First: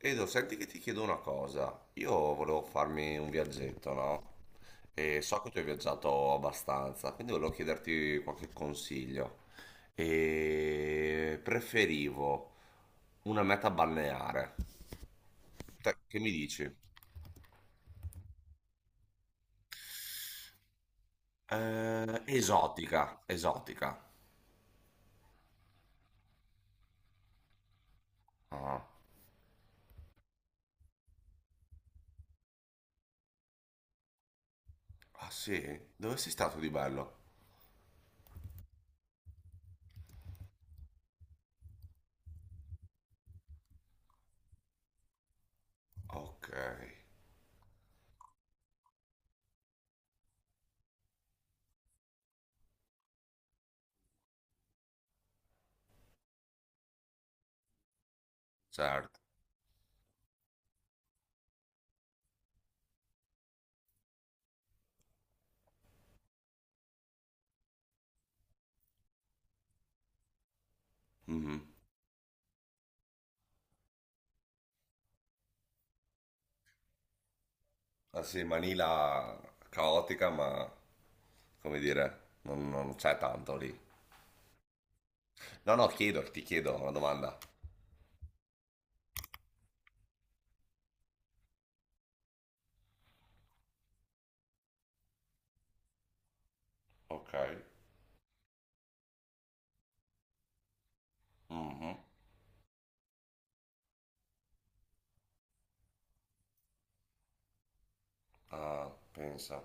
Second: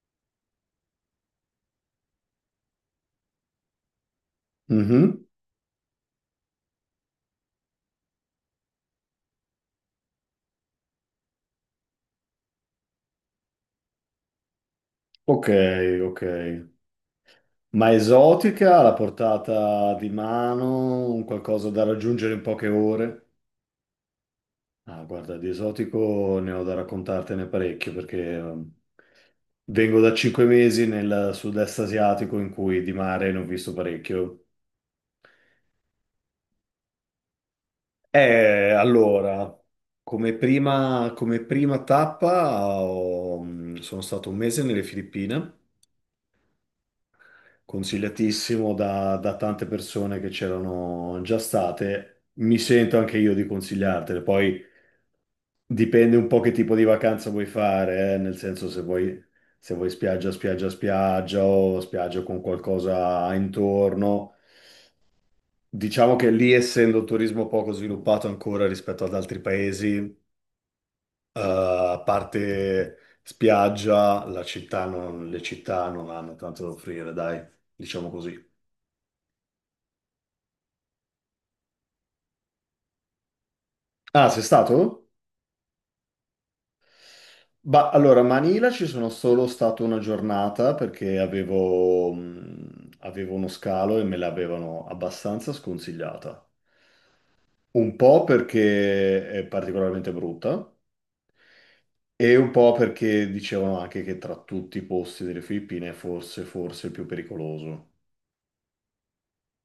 Edo, senti che ti chiedo una cosa. Io volevo farmi un viaggetto, no? E Mhm. so che tu hai viaggiato abbastanza, quindi volevo chiederti qualche consiglio. E preferivo una meta balneare. Ok, Che ok. mi dici? Ma esotica, alla portata di mano, un qualcosa da raggiungere in poche Esotica, ore? esotica. Ah, guarda, di esotico ne ho da raccontartene parecchio perché Ah. vengo da 5 mesi nel sud-est asiatico in cui di mare ne ho visto parecchio. Ah sì? Dove sei stato di bello? Allora, come prima tappa sono stato un mese nelle Filippine. Ok, Consigliatissimo da tante persone che c'erano già state. Mi sento anche io di consigliartele. Poi dipende un po' che tipo di vacanza vuoi fare, nel senso se certo. vuoi, se vuoi spiaggia, spiaggia, spiaggia o spiaggia con qualcosa intorno. Diciamo che lì, essendo un turismo poco sviluppato ancora rispetto ad altri paesi, Mhm. a parte spiaggia, la città non- le città non hanno tanto da offrire, dai, diciamo Ah sì, così. Manila caotica, ma come dire, non c'è tanto lì. Ah, sei stato? No, no, ti chiedo una domanda. Bah, allora, a Manila ci sono solo stato una giornata perché avevo uno scalo e me l'avevano abbastanza sconsigliata. Ok. Un po' perché è particolarmente brutta Mhm. e un po' perché dicevano anche che tra tutti i posti delle Filippine è forse il più pericoloso. Ah, pensa.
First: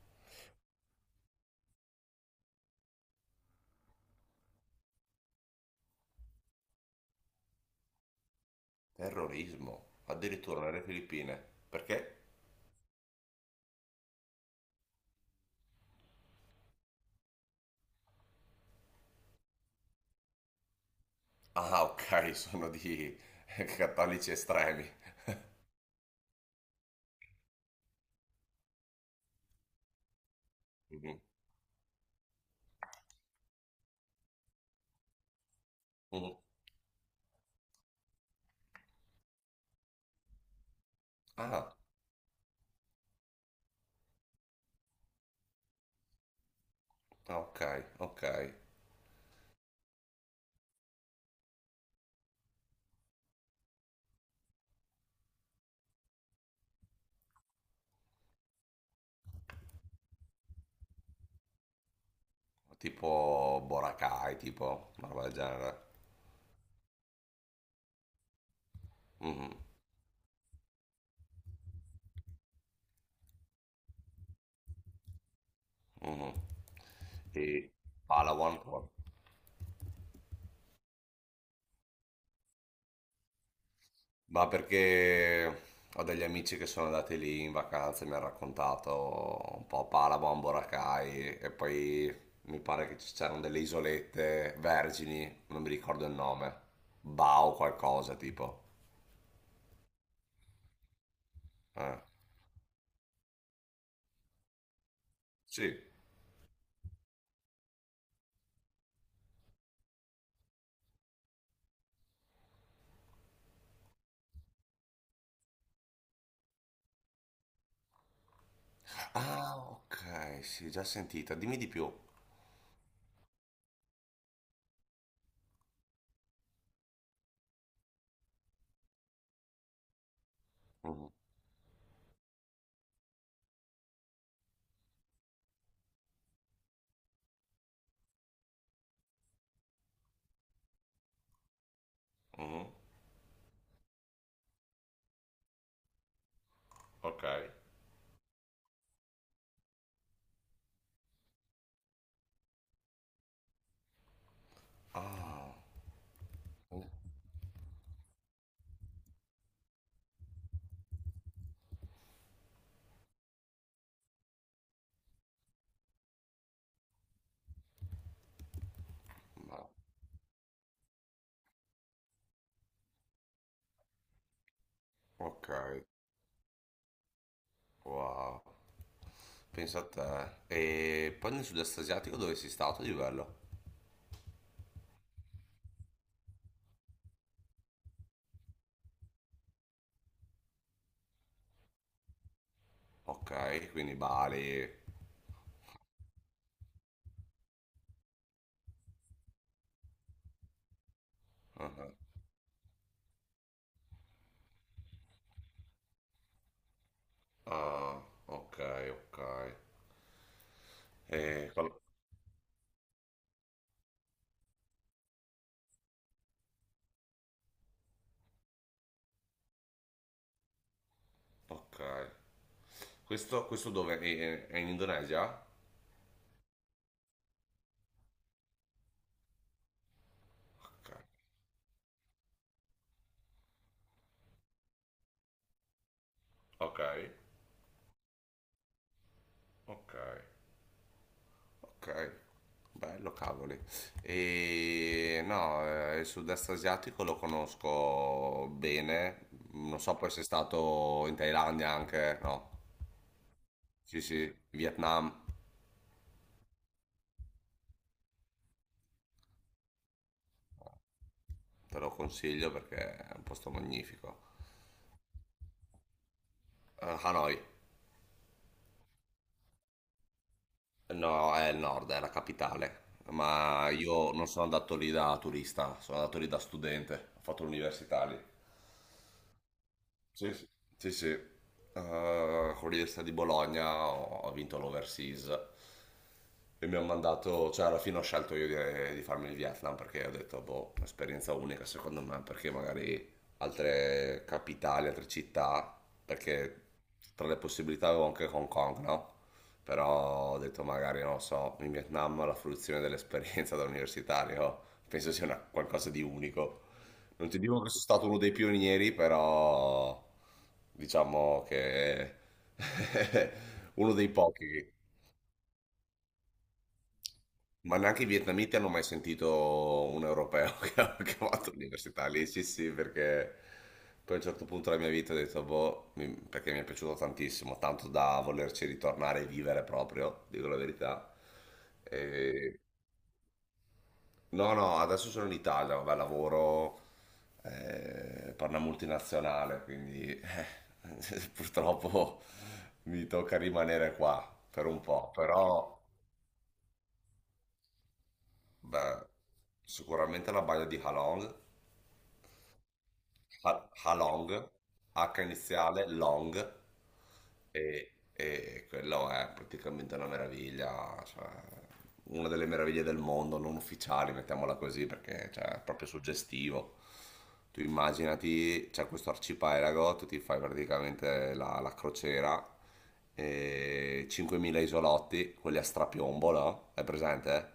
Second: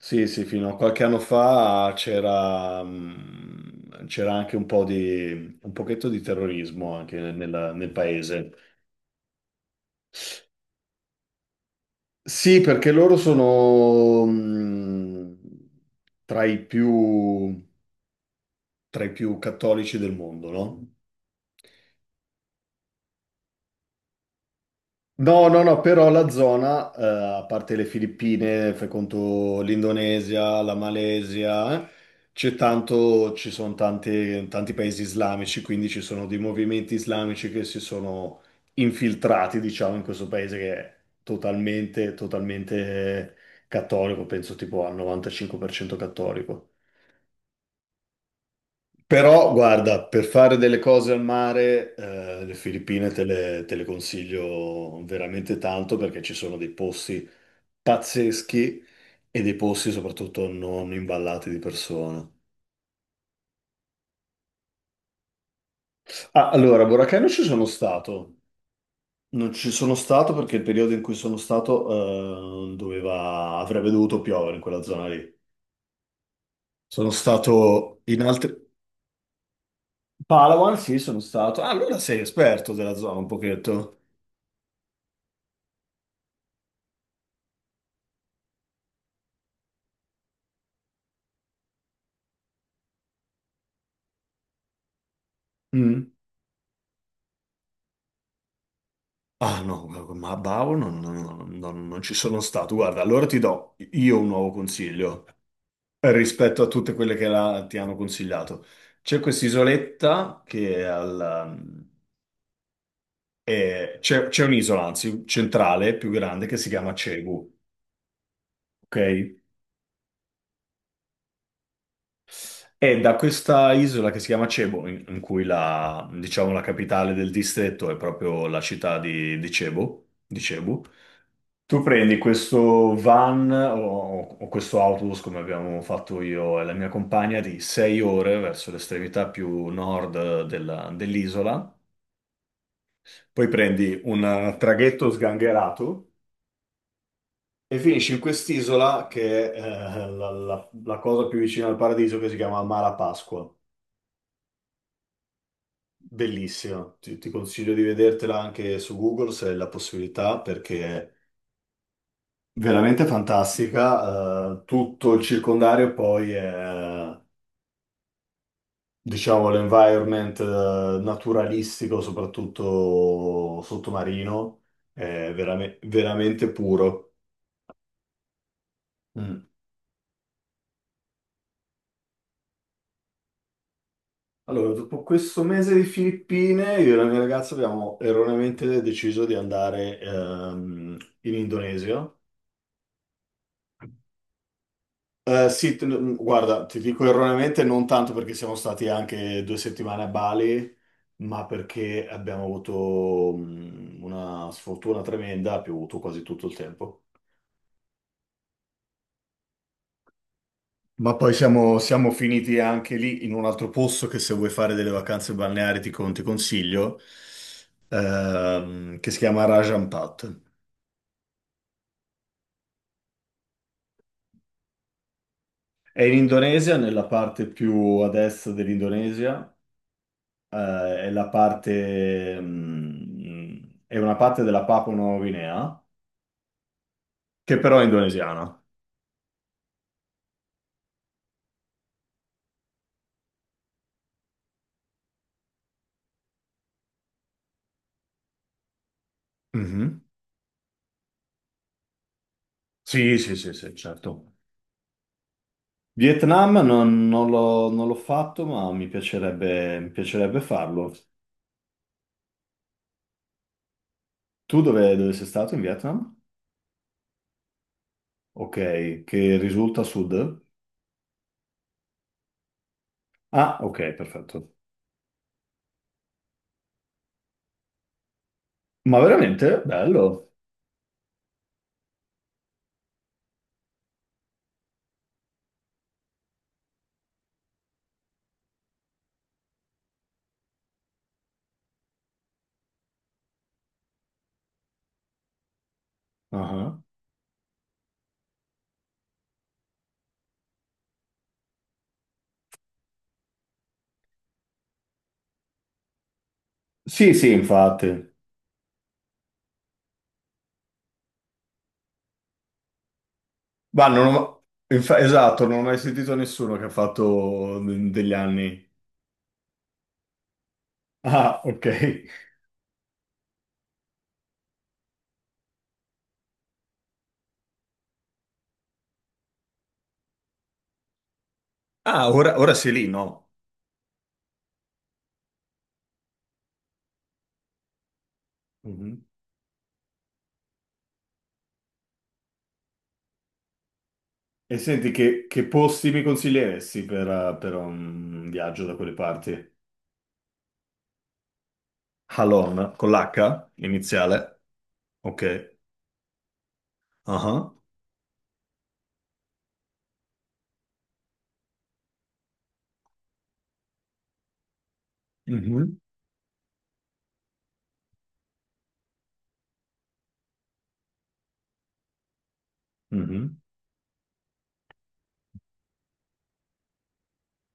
Sì, sì, fino a qualche anno fa c'era anche un po' di, un pochetto di terrorismo anche nel paese. Terrorismo. Addirittura nelle Filippine. Perché? Sì, perché loro sono tra i più, tra i più cattolici del mondo, no? Ah, ok, sono di cattolici estremi. No, no, no, però la zona, a parte le Filippine, fai conto l'Indonesia, la Mhm. Malesia, ci sono tanti paesi islamici, quindi ci sono Mhm. dei movimenti islamici che si sono infiltrati, diciamo, in questo paese che è Ah, totalmente, totalmente cattolico, penso tipo al 95% cattolico. ok, ok. Però, guarda, per fare delle cose al mare, le Filippine te le consiglio veramente tanto perché ci sono dei posti pazzeschi e dei posti soprattutto non imballati di persone. Tipo Boracay, tipo una roba del genere. Ah, allora, a Boracay non ci sono stato. Non Mhm, ci sono stato perché il periodo in cui sono stato doveva, avrebbe dovuto piovere in quella zona lì. mhm. Sono E stato in altri. Palawan. Palawan, sì, sono stato. Ah, allora sei esperto della zona un pochetto. Ma perché ho degli amici che sono andati lì in vacanza e mi hanno raccontato un po' Palabo, Amboracay e poi mi pare che ci c'erano delle isolette vergini, non mi ricordo Mm. il nome, Bao qualcosa tipo. Ah no, guarda, ma a Bau non, non- non- Eh, non ci sono stato. Guarda, allora ti do io un nuovo consiglio, sì. rispetto a tutte quelle che ti hanno consigliato. C'è quest'isoletta che ehm, c'è un'isola, anzi, centrale, più grande, che si chiama Cebu, ok? Ah, ok, sì, già sentita, dimmi di più. E da questa isola che si chiama Cebu, in cui diciamo, la capitale del distretto è proprio la città di Cebu, Mhm, tu prendi questo van o questo autobus, come abbiamo fatto io e la mia compagna, di 6 ore verso l'estremità più nord dell'isola. mhm, Poi prendi un traghetto sgangherato ok. e finisci in quest'isola che è la cosa più vicina al paradiso che si chiama Mala Pasqua. Ah, Bellissima. Ti consiglio di vedertela anche su Google se hai la possibilità perché è veramente fantastica. Tutto il circondario poi è, diciamo, ma- l'environment naturalistico, soprattutto sottomarino, è ok, veramente puro. wow, Mm. pensa a te. E poi nel sud-est asiatico dove sei stato di bello? Allora, dopo questo mese di Filippine, io e la mia ragazza abbiamo erroneamente deciso di andare in Indonesia. Ok, quindi Bali. Sì, guarda, ti dico erroneamente non tanto perché siamo stati anche 2 settimane a Bali, ma Ah, perché abbiamo avuto una sfortuna tremenda, ha piovuto quasi tutto il tempo. ah, ok, ok. Ma poi E qual- siamo, siamo finiti anche lì in un altro posto che se vuoi fare delle vacanze balneari ti consiglio, che si chiama Raja Ampat. ok. Questo dove? È in Indonesia? È in Indonesia, nella parte più a destra dell'Indonesia, eh, Ok, è una parte della Papua Nuova Guinea, ok, che però è indonesiana. ok, ok. Bello, cavoli. E no, il sud-est asiatico lo conosco bene. Non so Mhm. poi se è stato in Thailandia anche, no. Sì, sì, sì, sì, Sì, sì, certo. Vietnam, Vietnam non l'ho fatto, ma mi piacerebbe farlo. te lo consiglio perché è un posto magnifico. Tu dove sei stato in Vietnam? Hanoi. Ok, che risulta a sud? No, è il nord, è la capitale. Ah, Ma ok, io non sono perfetto. andato lì da turista, sono andato lì da studente. Ho fatto l'università lì. Ma veramente? Bello. Sì, sì, sì. Sì. Con l'Università di Bologna ho vinto l'Overseas e mi hanno mandato, cioè alla fine ho scelto io di farmi il Vietnam perché ho detto, boh, un'esperienza unica secondo me, perché magari altre capitali, altre città, perché Ah. tra le possibilità avevo anche Hong Kong, no? Però ho detto magari, non lo so, in Vietnam la fruizione dell'esperienza da universitario penso sia qualcosa di unico. Sì, sì, Non ti dico che sono stato infatti. uno dei pionieri, però diciamo che Ma uno dei non ho... pochi. infa- Esatto, non ho mai sentito nessuno che ha fatto Ma de- neanche i degli vietnamiti hanno anni. mai sentito un europeo che ha Ah, fatto ok. l'università lì, sì sì, perché poi a un certo punto della mia vita ho detto, boh, perché mi è piaciuto tantissimo, tanto da volerci ritornare e vivere proprio, dico la verità. Ah, ora E- sei lì, no? No, no, adesso sono in Italia, vabbè, lavoro per una Mhm. multinazionale, quindi purtroppo mi tocca rimanere qua E per un senti, po', che però posti mi consiglieresti per un viaggio da quelle beh, parti? sicuramente la baia di Halong. Halon, con l'H iniziale. Halong, H Ok. iniziale, Long, Ah. e quello è praticamente una meraviglia, cioè una delle meraviglie del mondo, non ufficiali, mettiamola così, perché cioè, è Mhm. proprio suggestivo. Tu immaginati, c'è questo arcipelago, tu ti fai praticamente la crociera, Mhm. e 5.000 isolotti, quelli a strapiombo, no? È presente?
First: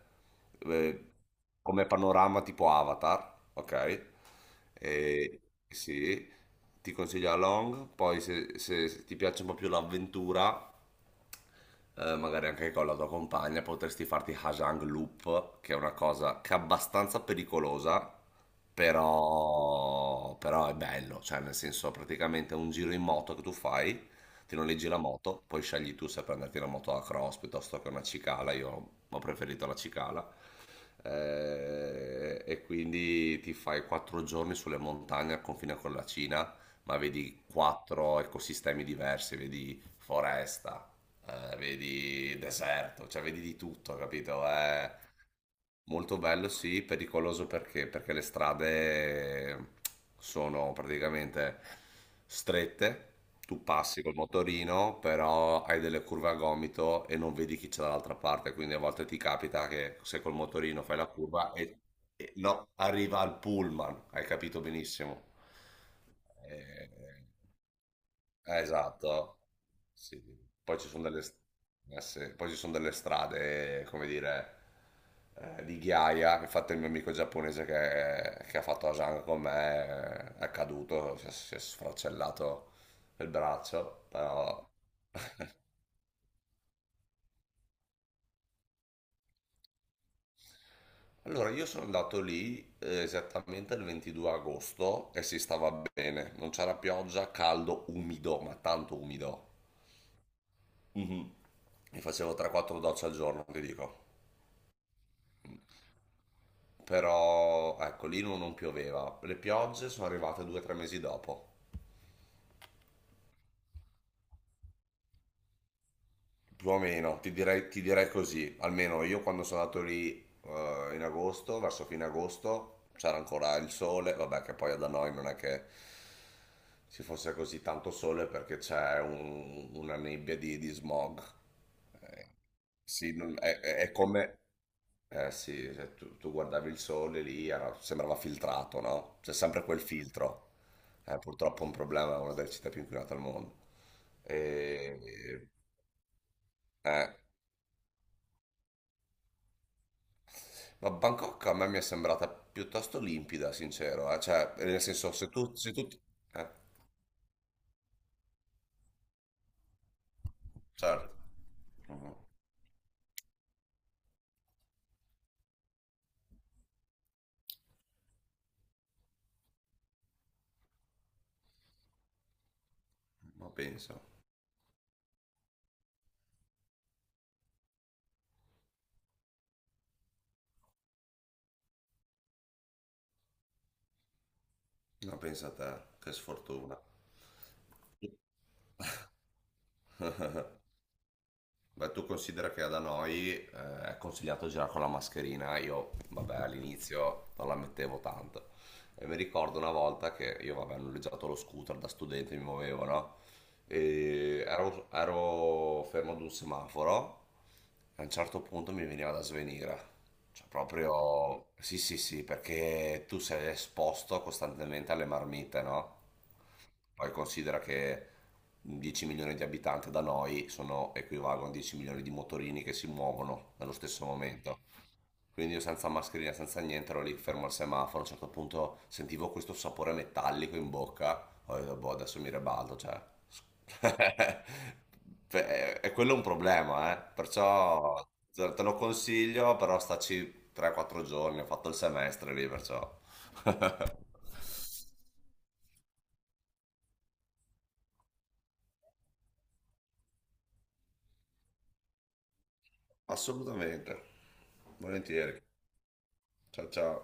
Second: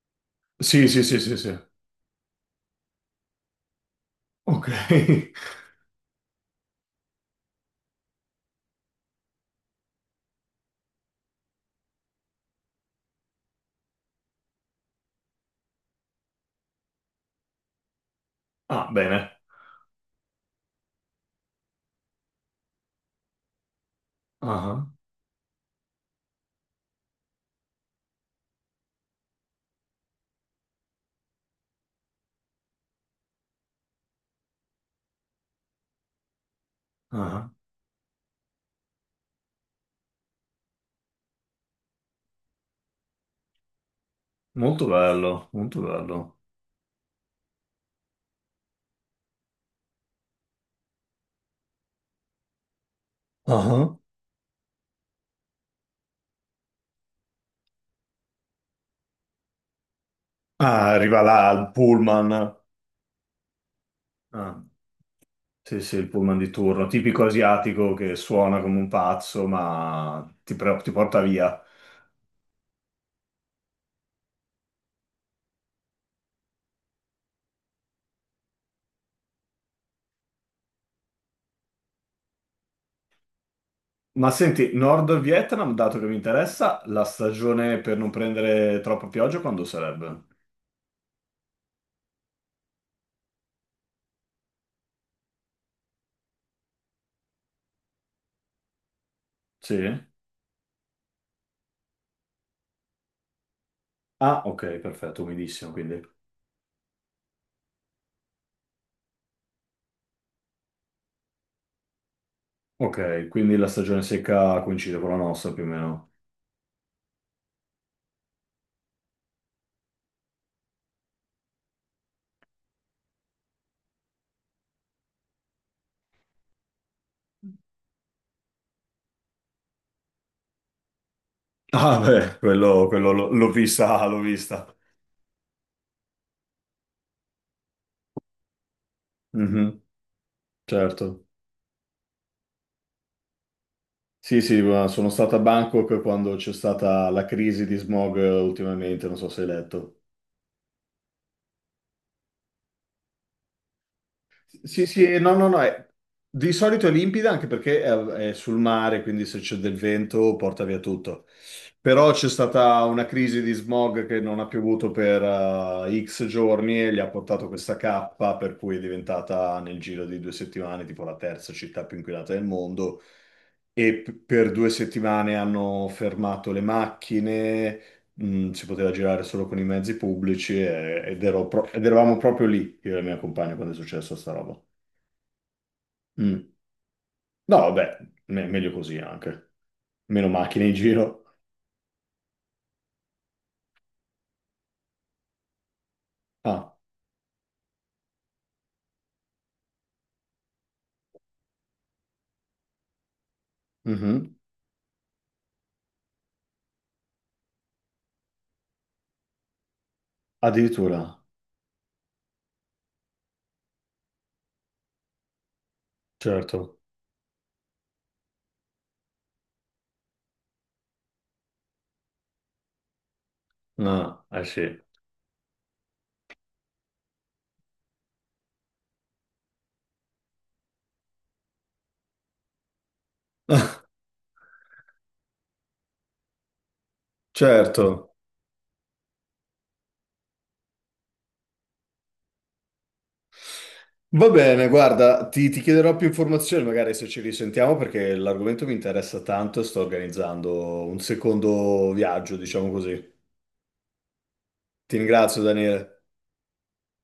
Sì, sì, Eh, sì, sì, sì. Come panorama tipo Avatar, ok? Ok. E, sì, ti consiglio la Long, poi se ti piace un po' più l'avventura, magari anche con la tua compagna, potresti farti Hajang Loop, che è una cosa che è abbastanza pericolosa, Ah, bene. però è bello, cioè nel senso praticamente è un giro in moto che tu fai, ti noleggi Ah, la moto, poi scegli tu se prenderti una moto a cross piuttosto che una cicala, io ho preferito la cicala. E quindi ti fai 4 giorni sulle montagne al confine con la Cina, ma vedi ah. quattro ecosistemi diversi, vedi foresta, vedi deserto, cioè vedi di tutto, capito? Molto È bello, molto molto bello. bello, sì, pericoloso perché le strade sono praticamente strette, tu Ah. passi col motorino, però hai delle curve a gomito e non vedi chi c'è dall'altra parte, quindi a volte ti capita che se col motorino Ah, fai la arriva curva là il pullman. no, arriva al pullman, hai capito Ah, benissimo. sì, sì, il pullman di turno, Eh, tipico asiatico che suona come un esatto. pazzo, Sì. ma Sì. ti, Poi pre- ci ti sono porta delle, via. Sì. Poi ci sono delle strade, come dire, di ghiaia. Infatti il mio amico giapponese che ha fatto Asan con me è caduto, si è sfracellato il braccio. Ma Però... senti, Nord Vietnam, dato che mi interessa, la stagione per non prendere troppa pioggia quando sarebbe? Allora, io sono andato lì esattamente il 22 agosto e si stava bene. Non c'era pioggia, caldo, umido, ma tanto umido. Sì? Mhm. Mi facevo 3-4 docce al giorno, ti dico. Ah, ok, perfetto, umidissimo, quindi. Però ecco, lì non pioveva. Le piogge sono arrivate 2 o 3 mesi dopo. Ok, quindi la stagione secca coincide con la nostra più o meno. Più o meno, ti direi così. Almeno io quando sono andato lì in agosto, verso fine agosto, c'era ancora il sole. Vabbè, che poi da noi non è che ci fosse così tanto sole perché c'è una nebbia di smog. Ah, Eh, beh, quello sì, l'ho non- l'ho è, è- è vista, l'ho come, vista. eh sì, cioè, tu guardavi il sole lì, sembrava filtrato, no? C'è sempre quel Mhm, filtro. È certo. purtroppo un problema, è una delle città più inquinate al mondo. Sì, sì, ma sono stato a E- Bangkok quando c'è stata eh. la crisi di smog ultimamente, non so se hai letto. Ma Bangkok a me mi è sembrata piuttosto limpida, sincero. Cioè, nel Sì, senso, sì, no, no, no, se tu eh, di solito è limpida anche perché è sul mare, quindi se c'è del vento porta via certo. tutto. Però Mhm. c'è stata una crisi di smog che non ha piovuto per X giorni e gli ha portato questa cappa, per cui è diventata nel giro di 2 settimane tipo la terza città più inquinata del mondo. Ma E penso, per 2 settimane hanno fermato le macchine. Si poteva girare solo con i mezzi pubblici ed eravamo proprio lì, io e la mia compagna, quando è successo sta roba. ma pensa a te, che Mm. sfortuna. No, vabbè, meglio così anche. Meno macchine in giro. Beh, tu considera che da noi è consigliato girare con la mascherina, io vabbè Ah, all'inizio non la mettevo tanto. E mi ricordo una volta che io vabbè ho noleggiato lo scooter da studente, mi muovevo, no? mhm. E ero fermo ad un semaforo e a un certo punto mi veniva da svenire. Cioè Addirittura. proprio... Sì, sì, sì, perché tu sei esposto costantemente alle marmite, no? Certo. Poi considera che 10 milioni di abitanti da noi sono, equivalgono a 10 milioni di motorini che si muovono nello stesso Ah, eh momento. sì. Quindi io senza mascherina, senza niente, ero lì fermo al semaforo. A un certo punto sentivo questo sapore metallico in bocca. Ho detto, boh, adesso mi ribalto, cioè... Beh, e quello è un problema, eh. Perciò Certo. te lo consiglio, però staci 3-4 giorni. Ho fatto il semestre lì, perciò... Va bene, guarda, ti chiederò più informazioni magari se ci risentiamo perché l'argomento mi interessa tanto e sto organizzando un secondo viaggio, diciamo così. Assolutamente. Ti ringrazio, Volentieri. Daniele. Ciao ciao.